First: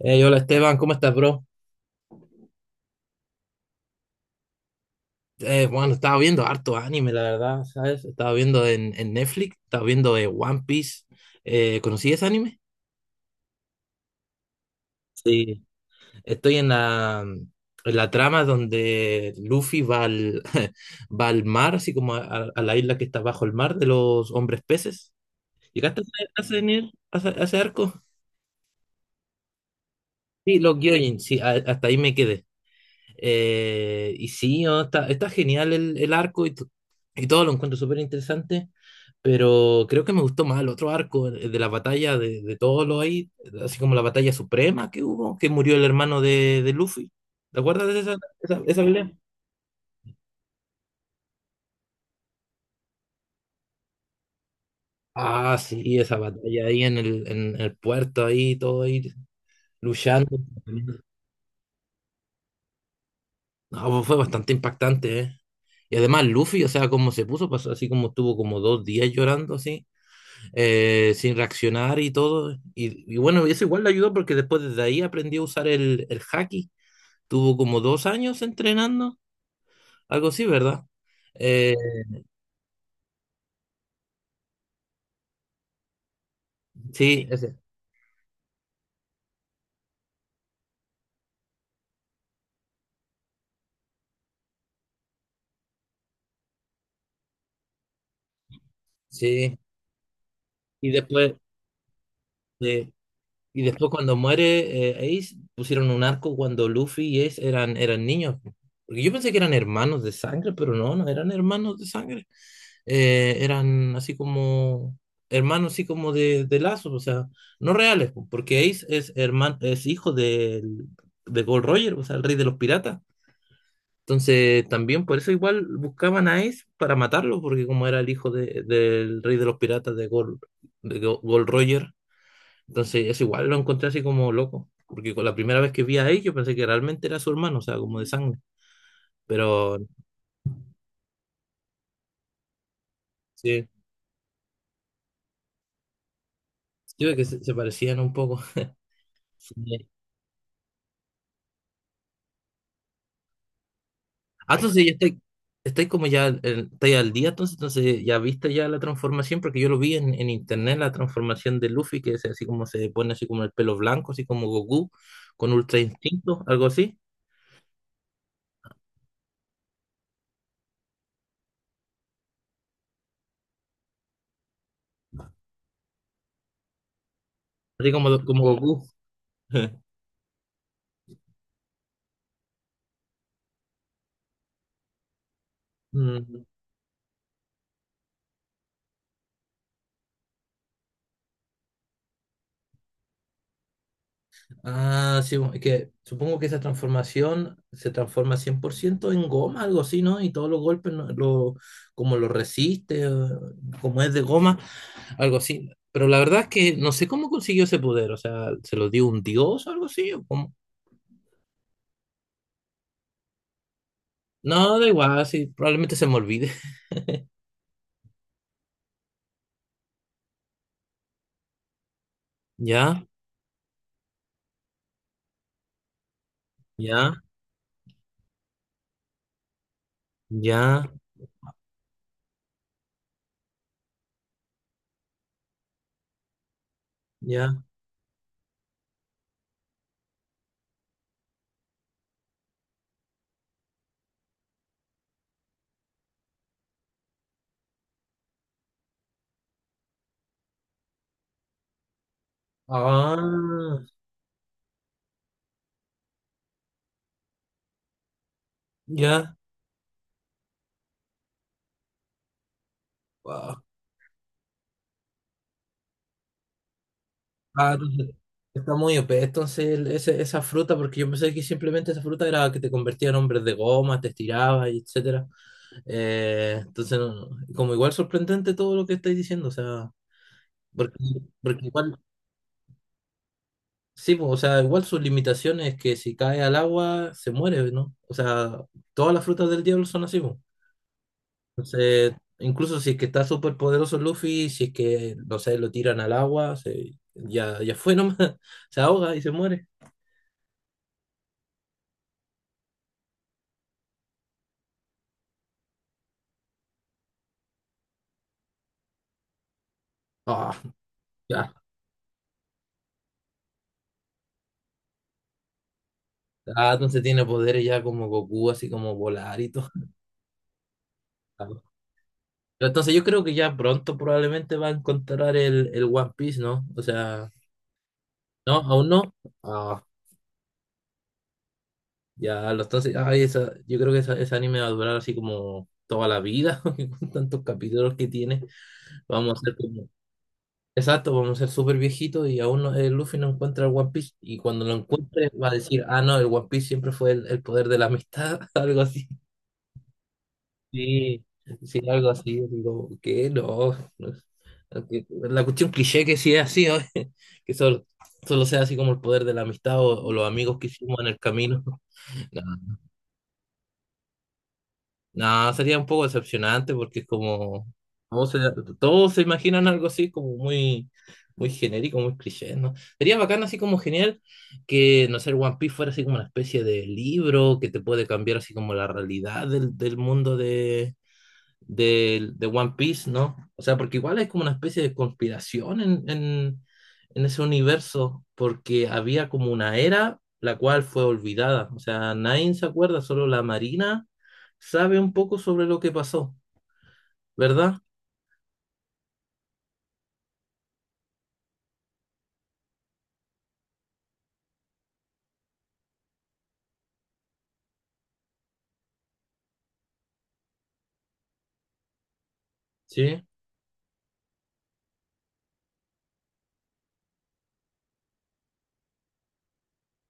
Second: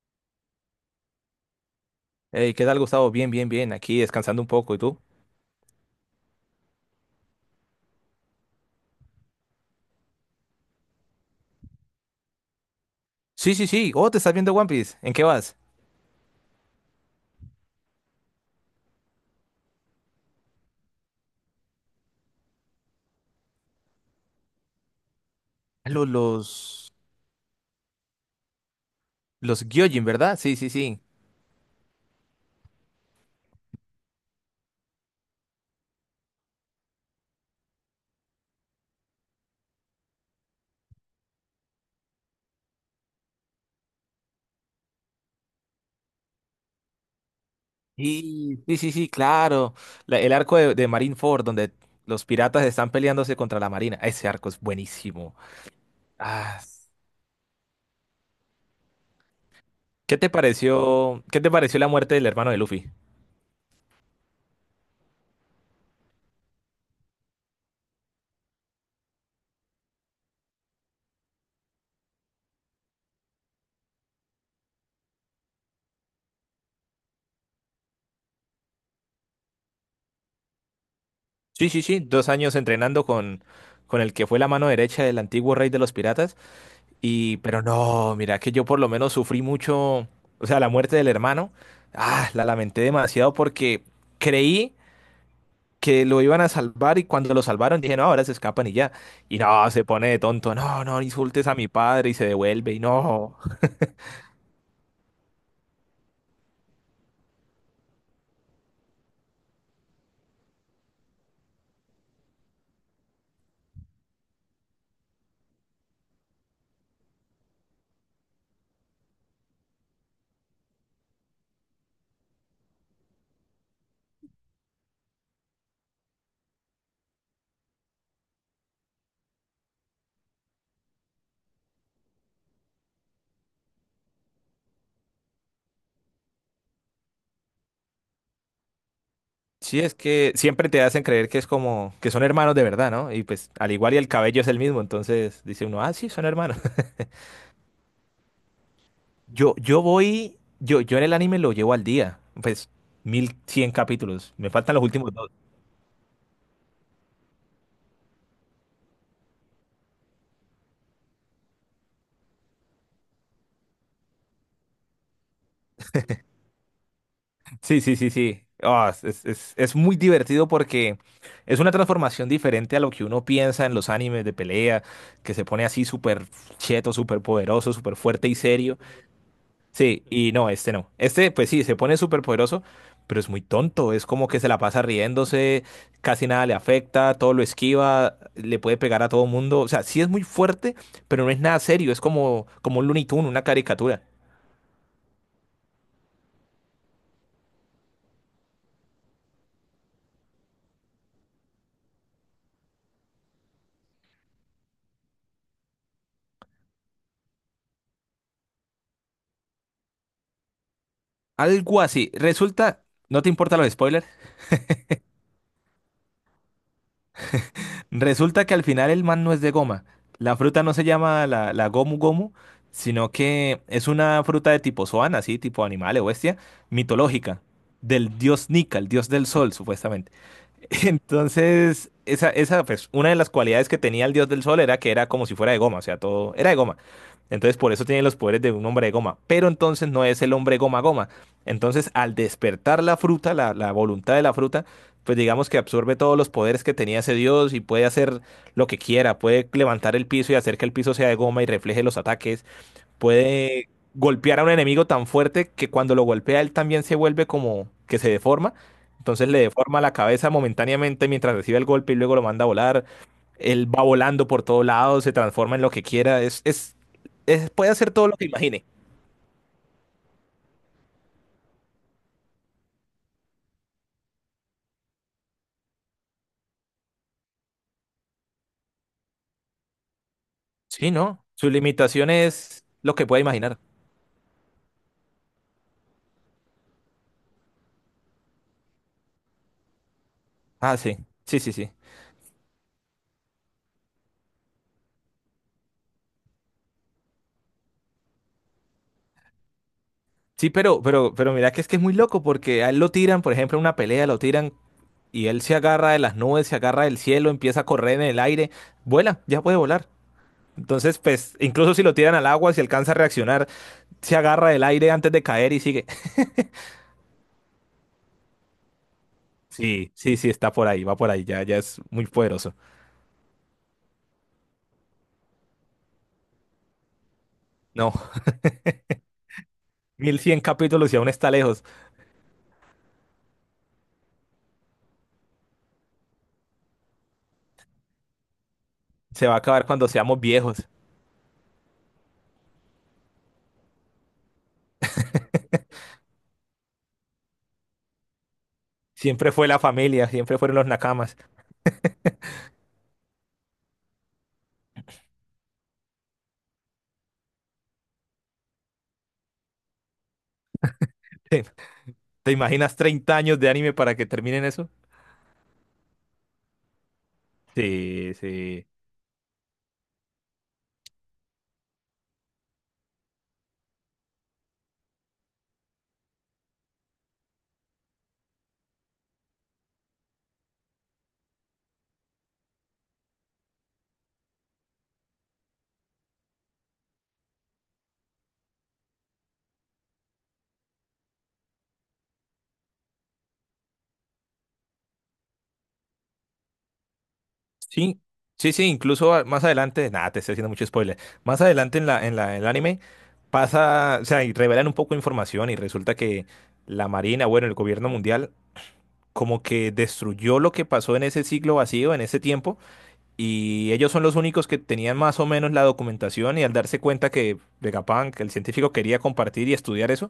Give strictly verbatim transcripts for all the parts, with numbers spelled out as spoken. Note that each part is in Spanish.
Hey, hola Esteban, ¿cómo estás, bro? Hey, ¿qué tal, Gustavo? Bien, bien, bien. Aquí descansando un poco. ¿Y tú? Eh, bueno, estaba viendo harto anime, la verdad, ¿sabes? Estaba viendo en, en Netflix, estaba viendo eh, One Piece. Eh, ¿conocí ese anime? Sí, sí, sí. Oh, te estás viendo One Piece. ¿En qué vas? Sí. Estoy en la, en la trama donde Luffy va al, va al mar, así como a, a- a la isla que está bajo el mar de los hombres peces. Ah, ¿Llegaste a Los, ese, a ese nivel- los, a ese- a ese arco? los Gyojin, ¿verdad? Sí, Sí, sí, los sí. Gyojin, sí, a- hasta ahí me quedé. Eh, y sí, no, está, está genial el, el arco, y, to- y todo lo encuentro súper interesante, pero creo que me gustó más el otro arco, el de la batalla de, de todos los ahí, así como la batalla suprema que hubo, que murió el hermano de, de Luffy. ¿Te acuerdas de esa, esa, Sí, sí, esa sí, sí, pelea? claro. La- el arco de, de Marineford, donde los piratas están peleándose contra la marina. Ese arco es buenísimo. Ah, sí, esa Ah, batalla ahí en el, en el puerto, ahí todo ahí ¿qué te luchando. pareció? ¿Qué te pareció la muerte del hermano de Luffy? No, fue bastante impactante, ¿eh? Y además Luffy, o sea, como se puso, pasó así como estuvo como dos días llorando así. Eh, sin reaccionar y todo. Y, y bueno, eso igual le ayudó porque después desde ahí aprendió a usar el, el haki. Tuvo como dos años entrenando, algo así, ¿verdad? Sí, Eh, sí, sí. Dos años entrenando con, con el que fue la mano derecha del antiguo rey de los piratas. sí, Y, ese, pero no, mira, que yo por lo menos sufrí mucho, o sea, la muerte del hermano, ah, la lamenté demasiado porque creí que lo iban a salvar y cuando lo salvaron dije, no, ahora se escapan y ya. Y sí. no, se pone de tonto, no, Y no después, insultes a mi padre y se devuelve y eh, no. y después cuando muere eh, Ace, pusieron un arco cuando Luffy y Ace eran, eran niños. Porque yo pensé que eran hermanos de sangre, pero no, no eran hermanos de sangre. Eh, eran así como hermanos, así como de, de lazos, o sea, no reales, po, porque Ace es hermano, es hijo del- de Gold Roger, o sea, el rey de los piratas. Entonces, también por eso igual buscaban a Ace para matarlo, porque como era el hijo de- del rey de los piratas de Gold, de Go- Gold Roger, entonces eso igual lo encontré así como loco, porque con la primera vez que vi a Ace yo pensé que realmente era su hermano, o sea, como de sangre, pero Sí, es que siempre te hacen creer que es como, que son hermanos de verdad, ¿no? Y pues sí, al igual y el cabello es el mismo, entonces dice uno, ah, sí, son hermanos. sí, ve que se se parecían un poco. Yo, yo voy, yo, yo en el anime lo llevo al día, pues mil cien capítulos, me Ah, ay, faltan entonces los ya últimos estoy, dos. estoy como ya, eh, estoy al día, entonces, entonces ya viste ya la transformación, porque yo lo vi en, en internet, la transformación de Luffy, que es así como se pone así como el pelo blanco, así como Goku, con Ultra Instinto, algo así, Sí, sí, sí, sí. Ah, es, es- es- es muy divertido porque es una transformación diferente a lo que uno piensa en los animes de pelea, que se pone así súper cheto, súper poderoso, así súper como, fuerte y como serio. Goku. Sí, y no, este no. Este, pues sí, se pone súper poderoso, pero es muy tonto. Es como que se la pasa riéndose, casi Mm, nada le afecta, todo lo esquiva, le puede pegar a todo mundo. O sea, sí es muy fuerte, pero no es nada serio. Es como, como un Looney Tunes, una caricatura. ah, sí, es que supongo que esa transformación se transforma cien por ciento en goma, algo así, ¿no? Y todos los golpes, ¿no? Lo, como lo resiste, eh, como es de goma, algo así. Pero la verdad es que no sé cómo consiguió ese poder, o sea, ¿se lo dio un dios o algo así? ¿O cómo? Algo así. Resulta, ¿no te importan los spoilers? No, da igual, sí, probablemente se me olvide. Resulta que al final el man no es de goma. La fruta no se llama la, la gomu gomu, Ya, sino que es una fruta de tipo zoan, así, tipo animal o bestia, ya, mitológica, del dios Nika, el dios del sol, supuestamente. ya, Entonces, esa, esa, pues, una de las cualidades que tenía el dios del sol era que era como si fuera de goma, o sea, todo era de goma. Entonces, ya. por eso tiene los poderes de un hombre de goma. Pero entonces no es el hombre goma goma. Entonces, al despertar la fruta, la, la voluntad de la fruta, pues digamos que absorbe todos los poderes que tenía ese dios y puede hacer lo que quiera, puede levantar el piso y hacer que el piso sea de goma y refleje los ataques, puede Ah, golpear a un enemigo tan fuerte que cuando lo golpea él también se vuelve como que se deforma, entonces ya. le deforma la cabeza momentáneamente mientras recibe el golpe y luego lo manda a volar, Wow. él va volando por todos lados, se transforma en lo que quiera, es, es, es- puede Ah, hacer todo entonces, lo que imagine. está muy O P, entonces el- ese- esa fruta, porque yo pensé que simplemente esa fruta era que te convertía en hombres de goma, te estiraba, y etcétera. Eh, entonces, no- no, como igual sorprendente todo lo que estáis diciendo, o sea, Sí, porque, ¿no? Su porque igual. limitación es lo que puede imaginar. Sí, po, o sea, igual sus limitaciones es que si cae al agua se muere, ¿no? O sea, todas las frutas del diablo son así, po. Ah, sí, sí, sí, sí. Entonces, incluso si es que está súper poderoso Luffy, si es que, no sé, lo tiran al agua, se, ya, ya fue nomás, se ahoga y se muere. Sí, pero, pero, pero mira que es que es muy loco porque a él lo tiran, por ejemplo, en una pelea lo tiran y él se agarra de las nubes, se agarra del cielo, empieza a correr en el aire, vuela, ya puede volar. Ah, Entonces, pues, ya. incluso si lo tiran al agua, si alcanza a reaccionar, se agarra del aire antes de caer y sigue. Ah, entonces tiene poderes ya como Goku, así como volar y todo. Sí, sí, sí, está por ahí, va por ahí, ya, Ah, ya no. es muy poderoso. Pero entonces yo creo que ya pronto probablemente va a encontrar el, el One Piece, ¿no? O sea, No, no, aún no. Ah. mil cien capítulos y aún está lejos. Ya, lo estás. Ay, esa, yo creo que esa, ese anime va a durar así como toda la vida, porque con tantos capítulos que tiene. Se Vamos va a a ser acabar cuando como. seamos viejos. Exacto, vamos a ser súper viejitos y aún no- el Luffy no encuentra el One Piece. Y cuando lo encuentre, va a decir: Ah, no, el One Piece siempre fue el, el poder de la amistad, algo así. Siempre fue la familia, siempre fueron los nakamas. Sí, sí, algo así. Digo, ¿qué? No. No. Que- La cuestión cliché que sí es así, ¿no? Que solo, solo sea así como el poder de la amistad o, o los amigos que hicimos en el camino. ¿Te imaginas treinta años de anime para que terminen eso? No, sería un poco decepcionante porque es como Sí, todos se, sí. todos se imaginan algo así como muy, muy genérico, muy cliché, ¿no? Sería bacán así como genial que, no sé, el One Piece fuera así como una especie de libro que te puede cambiar así como la realidad del, del mundo de, de, de One Piece, ¿no? O sea, porque igual hay como una especie de conspiración en, en, en ese universo, porque había como una era la cual fue olvidada. O sea, nadie se acuerda, solo la Marina sabe un poco sobre lo que pasó, ¿verdad? Sí, sí, sí, incluso a- más adelante, nada, te estoy haciendo mucho spoiler. Más adelante en la, en la, en el anime pasa, o sea, y revelan un poco de información y resulta que la Marina, bueno, el gobierno mundial, como que destruyó lo que pasó en ese siglo vacío, en ese tiempo, Sí. y ellos son los únicos que tenían más o menos la documentación y al darse cuenta que Vegapunk, el científico, quería compartir y estudiar eso,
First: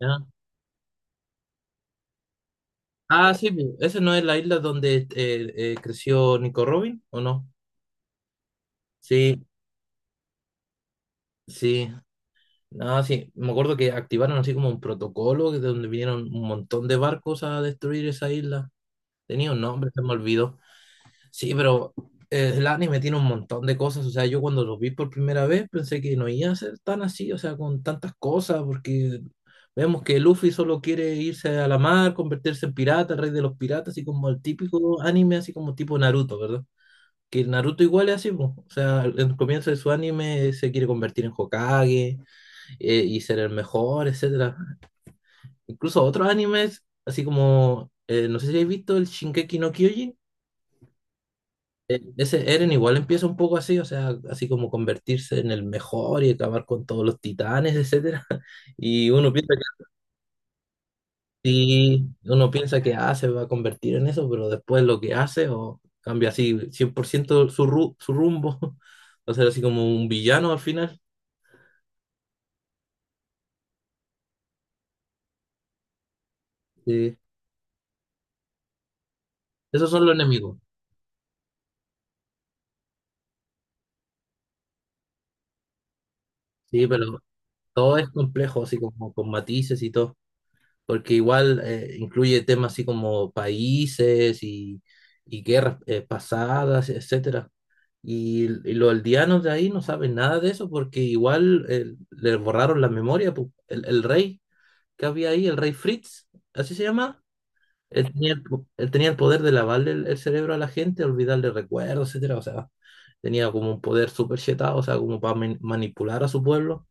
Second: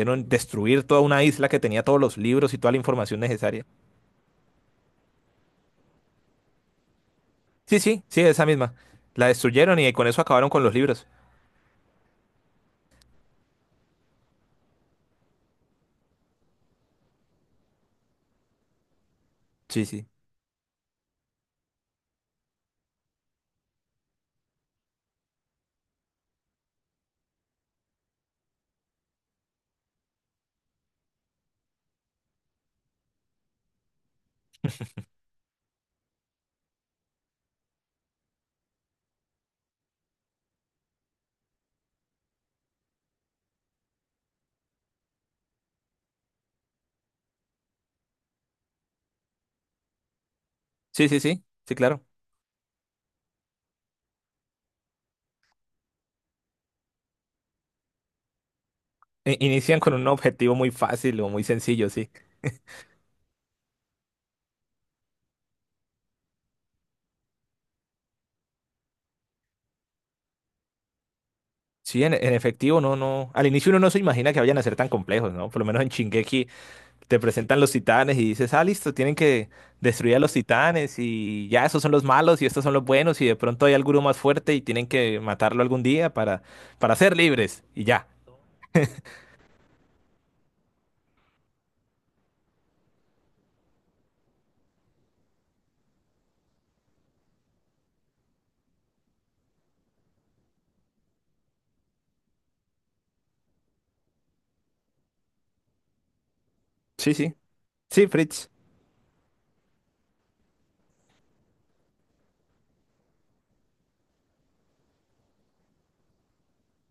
Ya. destruir toda una isla que tenía todos los libros y toda la información Ah, sí, necesaria. pu, esa no es la isla donde eh, eh, creció Nico Robin, ¿o no? Sí, sí, sí, esa misma. La Sí, destruyeron y con eso acabaron con los libros. sí. No, sí, me acuerdo que activaron así como un protocolo de donde vinieron un montón de barcos a destruir esa isla. Tenía un Sí, nombre, se sí. me olvidó. Sí, pero eh, el anime tiene un montón de cosas. O sea, yo cuando lo vi por primera vez pensé que no iba a ser tan así, o sea, con tantas cosas, porque vemos que Luffy solo quiere irse a la mar, convertirse en pirata, rey de los piratas, así como el típico anime, así como tipo Naruto, ¿verdad? Que Naruto igual es así, po. O sea, al- en el comienzo de su anime se quiere convertir en Hokage, eh, y ser el mejor, etcétera. Incluso otros animes, así como, eh, no sé si habéis visto el Shinkeki no Kyojin. Sí, sí, sí. Sí, Eh, claro. Ese Eren igual empieza un poco así, o sea, así como convertirse en el mejor y acabar con todos los titanes, etcétera. Y uno I- piensa Inician que con un objetivo muy fácil o muy sencillo, sí, sí. uno piensa que ah, se va a convertir en eso, pero después lo que hace o cambia así cien por ciento su, ru- su rumbo, va a ser así como un villano al final. Sí, en, en efectivo, no, no. Al inicio uno no se imagina que vayan a ser tan complejos, ¿no? Por lo menos en Shingeki Sí. te presentan los titanes y dices, ah, listo, tienen que Esos son los destruir a los enemigos, titanes y ya esos son los malos y estos son los buenos y de pronto hay alguno más fuerte y tienen que matarlo algún día para, sí, para ser pero libres y todo ya. es complejo, así como con matices y todo, porque igual eh, incluye temas así como países y y guerras, eh, pasadas, etcétera. Y, y los aldeanos de ahí no saben nada de eso porque igual eh, le borraron la memoria. Pu. El, el rey que había ahí, el rey Fritz, así se Sí, llama, sí. Sí, él tenía el, Fritz. po- él tenía el poder de lavarle el, el cerebro a la gente, olvidarle recuerdos, etcétera. O sea, tenía como un poder súper chetado, o sea, como para man- manipular a su pueblo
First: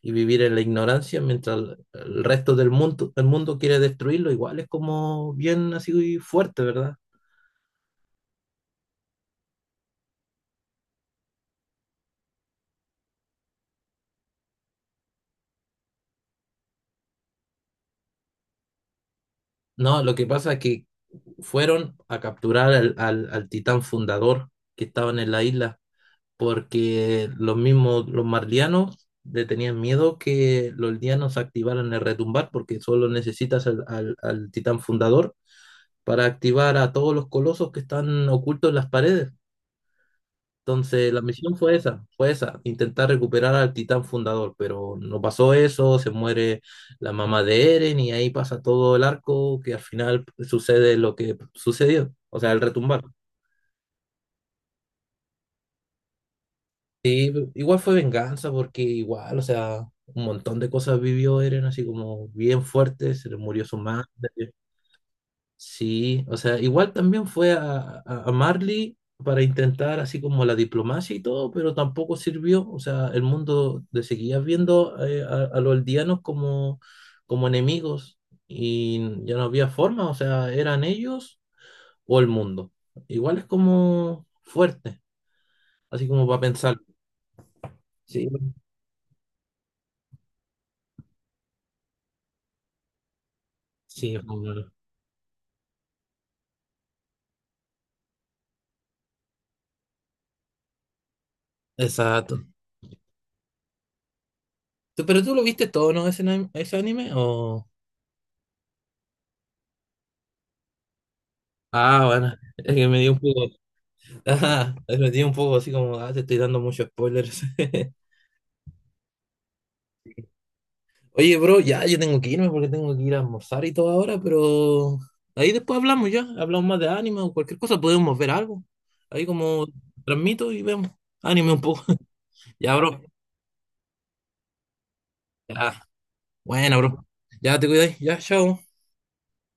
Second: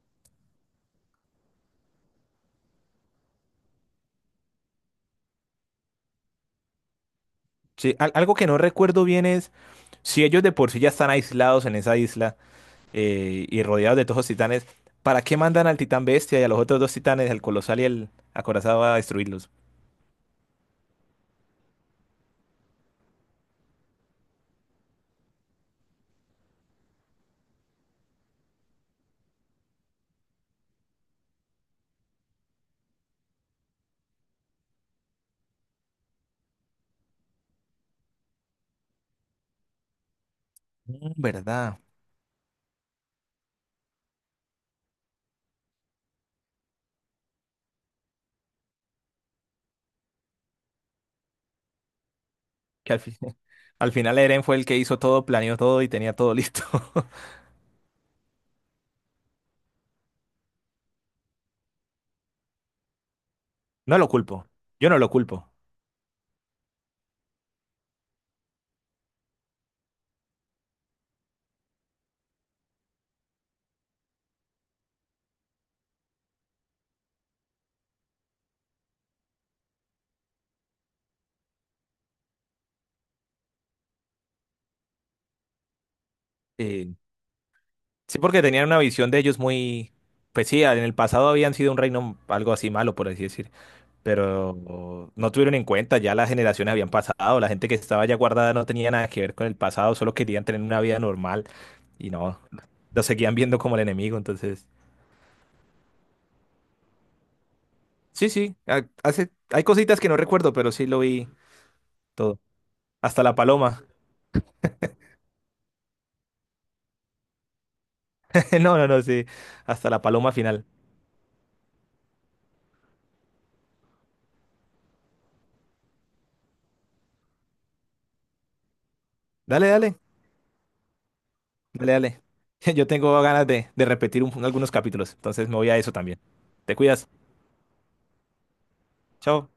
y vivir en la ignorancia mientras el, el resto del mundo, el mundo quiere destruirlo. Igual es como bien así fuerte, ¿verdad? Sí, al- algo que no recuerdo bien es si ellos de por sí ya están aislados en esa isla. Eh, y rodeados de todos los titanes, ¿para qué mandan al titán bestia y a los otros dos titanes, el colosal y el acorazado, a destruirlos? No, lo que pasa es que fueron a capturar al, al, al titán fundador que estaban en la isla, porque los mismos, los marlianos le tenían miedo que los lianos activaran el retumbar, porque solo necesitas al, al, al titán fundador para activar a todos los colosos que están ocultos en las paredes. Entonces, Mm, la misión fue ¿Verdad? esa, fue esa, intentar recuperar al titán fundador, pero no pasó eso, se muere la mamá de Eren y ahí pasa todo el arco que al final sucede lo que sucedió, o sea, el Que al retumbar. fin- al final Eren fue el que hizo todo, planeó todo y tenía todo listo. Y igual fue venganza porque igual, o sea, un montón de cosas vivió Eren así como bien fuerte, se le murió su No madre. lo culpo, yo no lo culpo. Sí, o sea, igual también fue a, a- a Marley para intentar así como la diplomacia y todo, pero tampoco sirvió. O sea, el mundo le seguía viendo, eh, a, a los aldeanos como, como enemigos, y ya no había forma, o sea, eran ellos o el mundo. Igual es como fuerte, así como para pensar. Eh, sí, Sí, porque tenían una visión de ellos muy... Pues sí, en el pasado habían sido un reino algo así malo, por así decir. sí, es como- Pero no tuvieron en cuenta, ya las generaciones habían pasado, la gente que estaba ya guardada no tenía nada que ver con el pasado, solo querían tener una vida normal y no, exacto. lo seguían viendo como el enemigo, entonces, Tú- Pero tú lo viste todo, ¿no? Ese, anime- ese anime o... sí, sí, ha- hace, hay cositas que no recuerdo, pero sí lo vi Ah, bueno, todo, es que me dio un hasta la poco... paloma, Ajá, lo tiene un poco así como, ah, te estoy dando muchos spoilers. no, no, no, sí, hasta la paloma final. Oye, bro, ya yo tengo que irme porque tengo que ir a almorzar y todo ahora, pero ahí después hablamos ya, hablamos más de anime o cualquier cosa, podemos ver algo. Ahí como Dale, dale, transmito y vemos anime un poco. dale, dale. Ya, Yo bro. tengo ganas de, de repetir un- algunos capítulos, entonces me voy a Ya, eso también. Te bueno, bro. cuidas, Ya te cuidáis, ya, chao. chao.